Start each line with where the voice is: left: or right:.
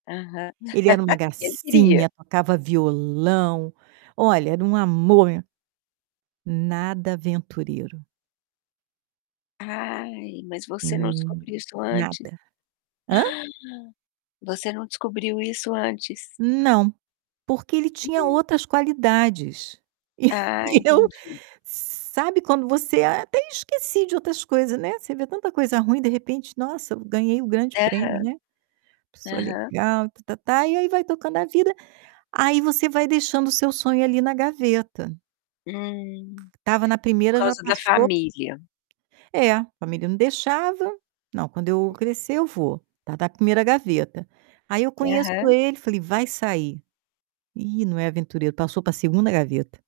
left: Aham.
right: Ele era uma
left: E ele queria?
right: gracinha, tocava violão, olha, era um amor e nada aventureiro.
left: Ai, mas você não
right: Hum,
left: descobriu isso antes?
right: nada. Hã?
left: Você não descobriu isso antes.
right: Não, porque ele tinha
left: Hum.
right: outras qualidades. E eu
left: Ah,
right: e eu
left: entendi.
right: sabe, quando você: "Até esqueci de outras coisa", né. Você vê tanta coisa ruim, de repente: "Nossa, eu ganhei o grande prêmio",
left: Aham.
right: né. Pessoa
left: Aham.
right: legal e tá tá tá, e aí vai tocando a vida. Aí você vai deixando o seu sonho ali na gaveta.
left: Hum.
right: Estava na
left: Por
right: 1º já
left: causa da
right: passou.
left: família.
right: É, família não deixava: "Não, quando eu crescer, eu vou". Ta da 1º gaveta. Aí eu conheço
left: Aham.
right: ele, falei: "Vai sair. Ih, não é aventuro", passou para 2º gaveta.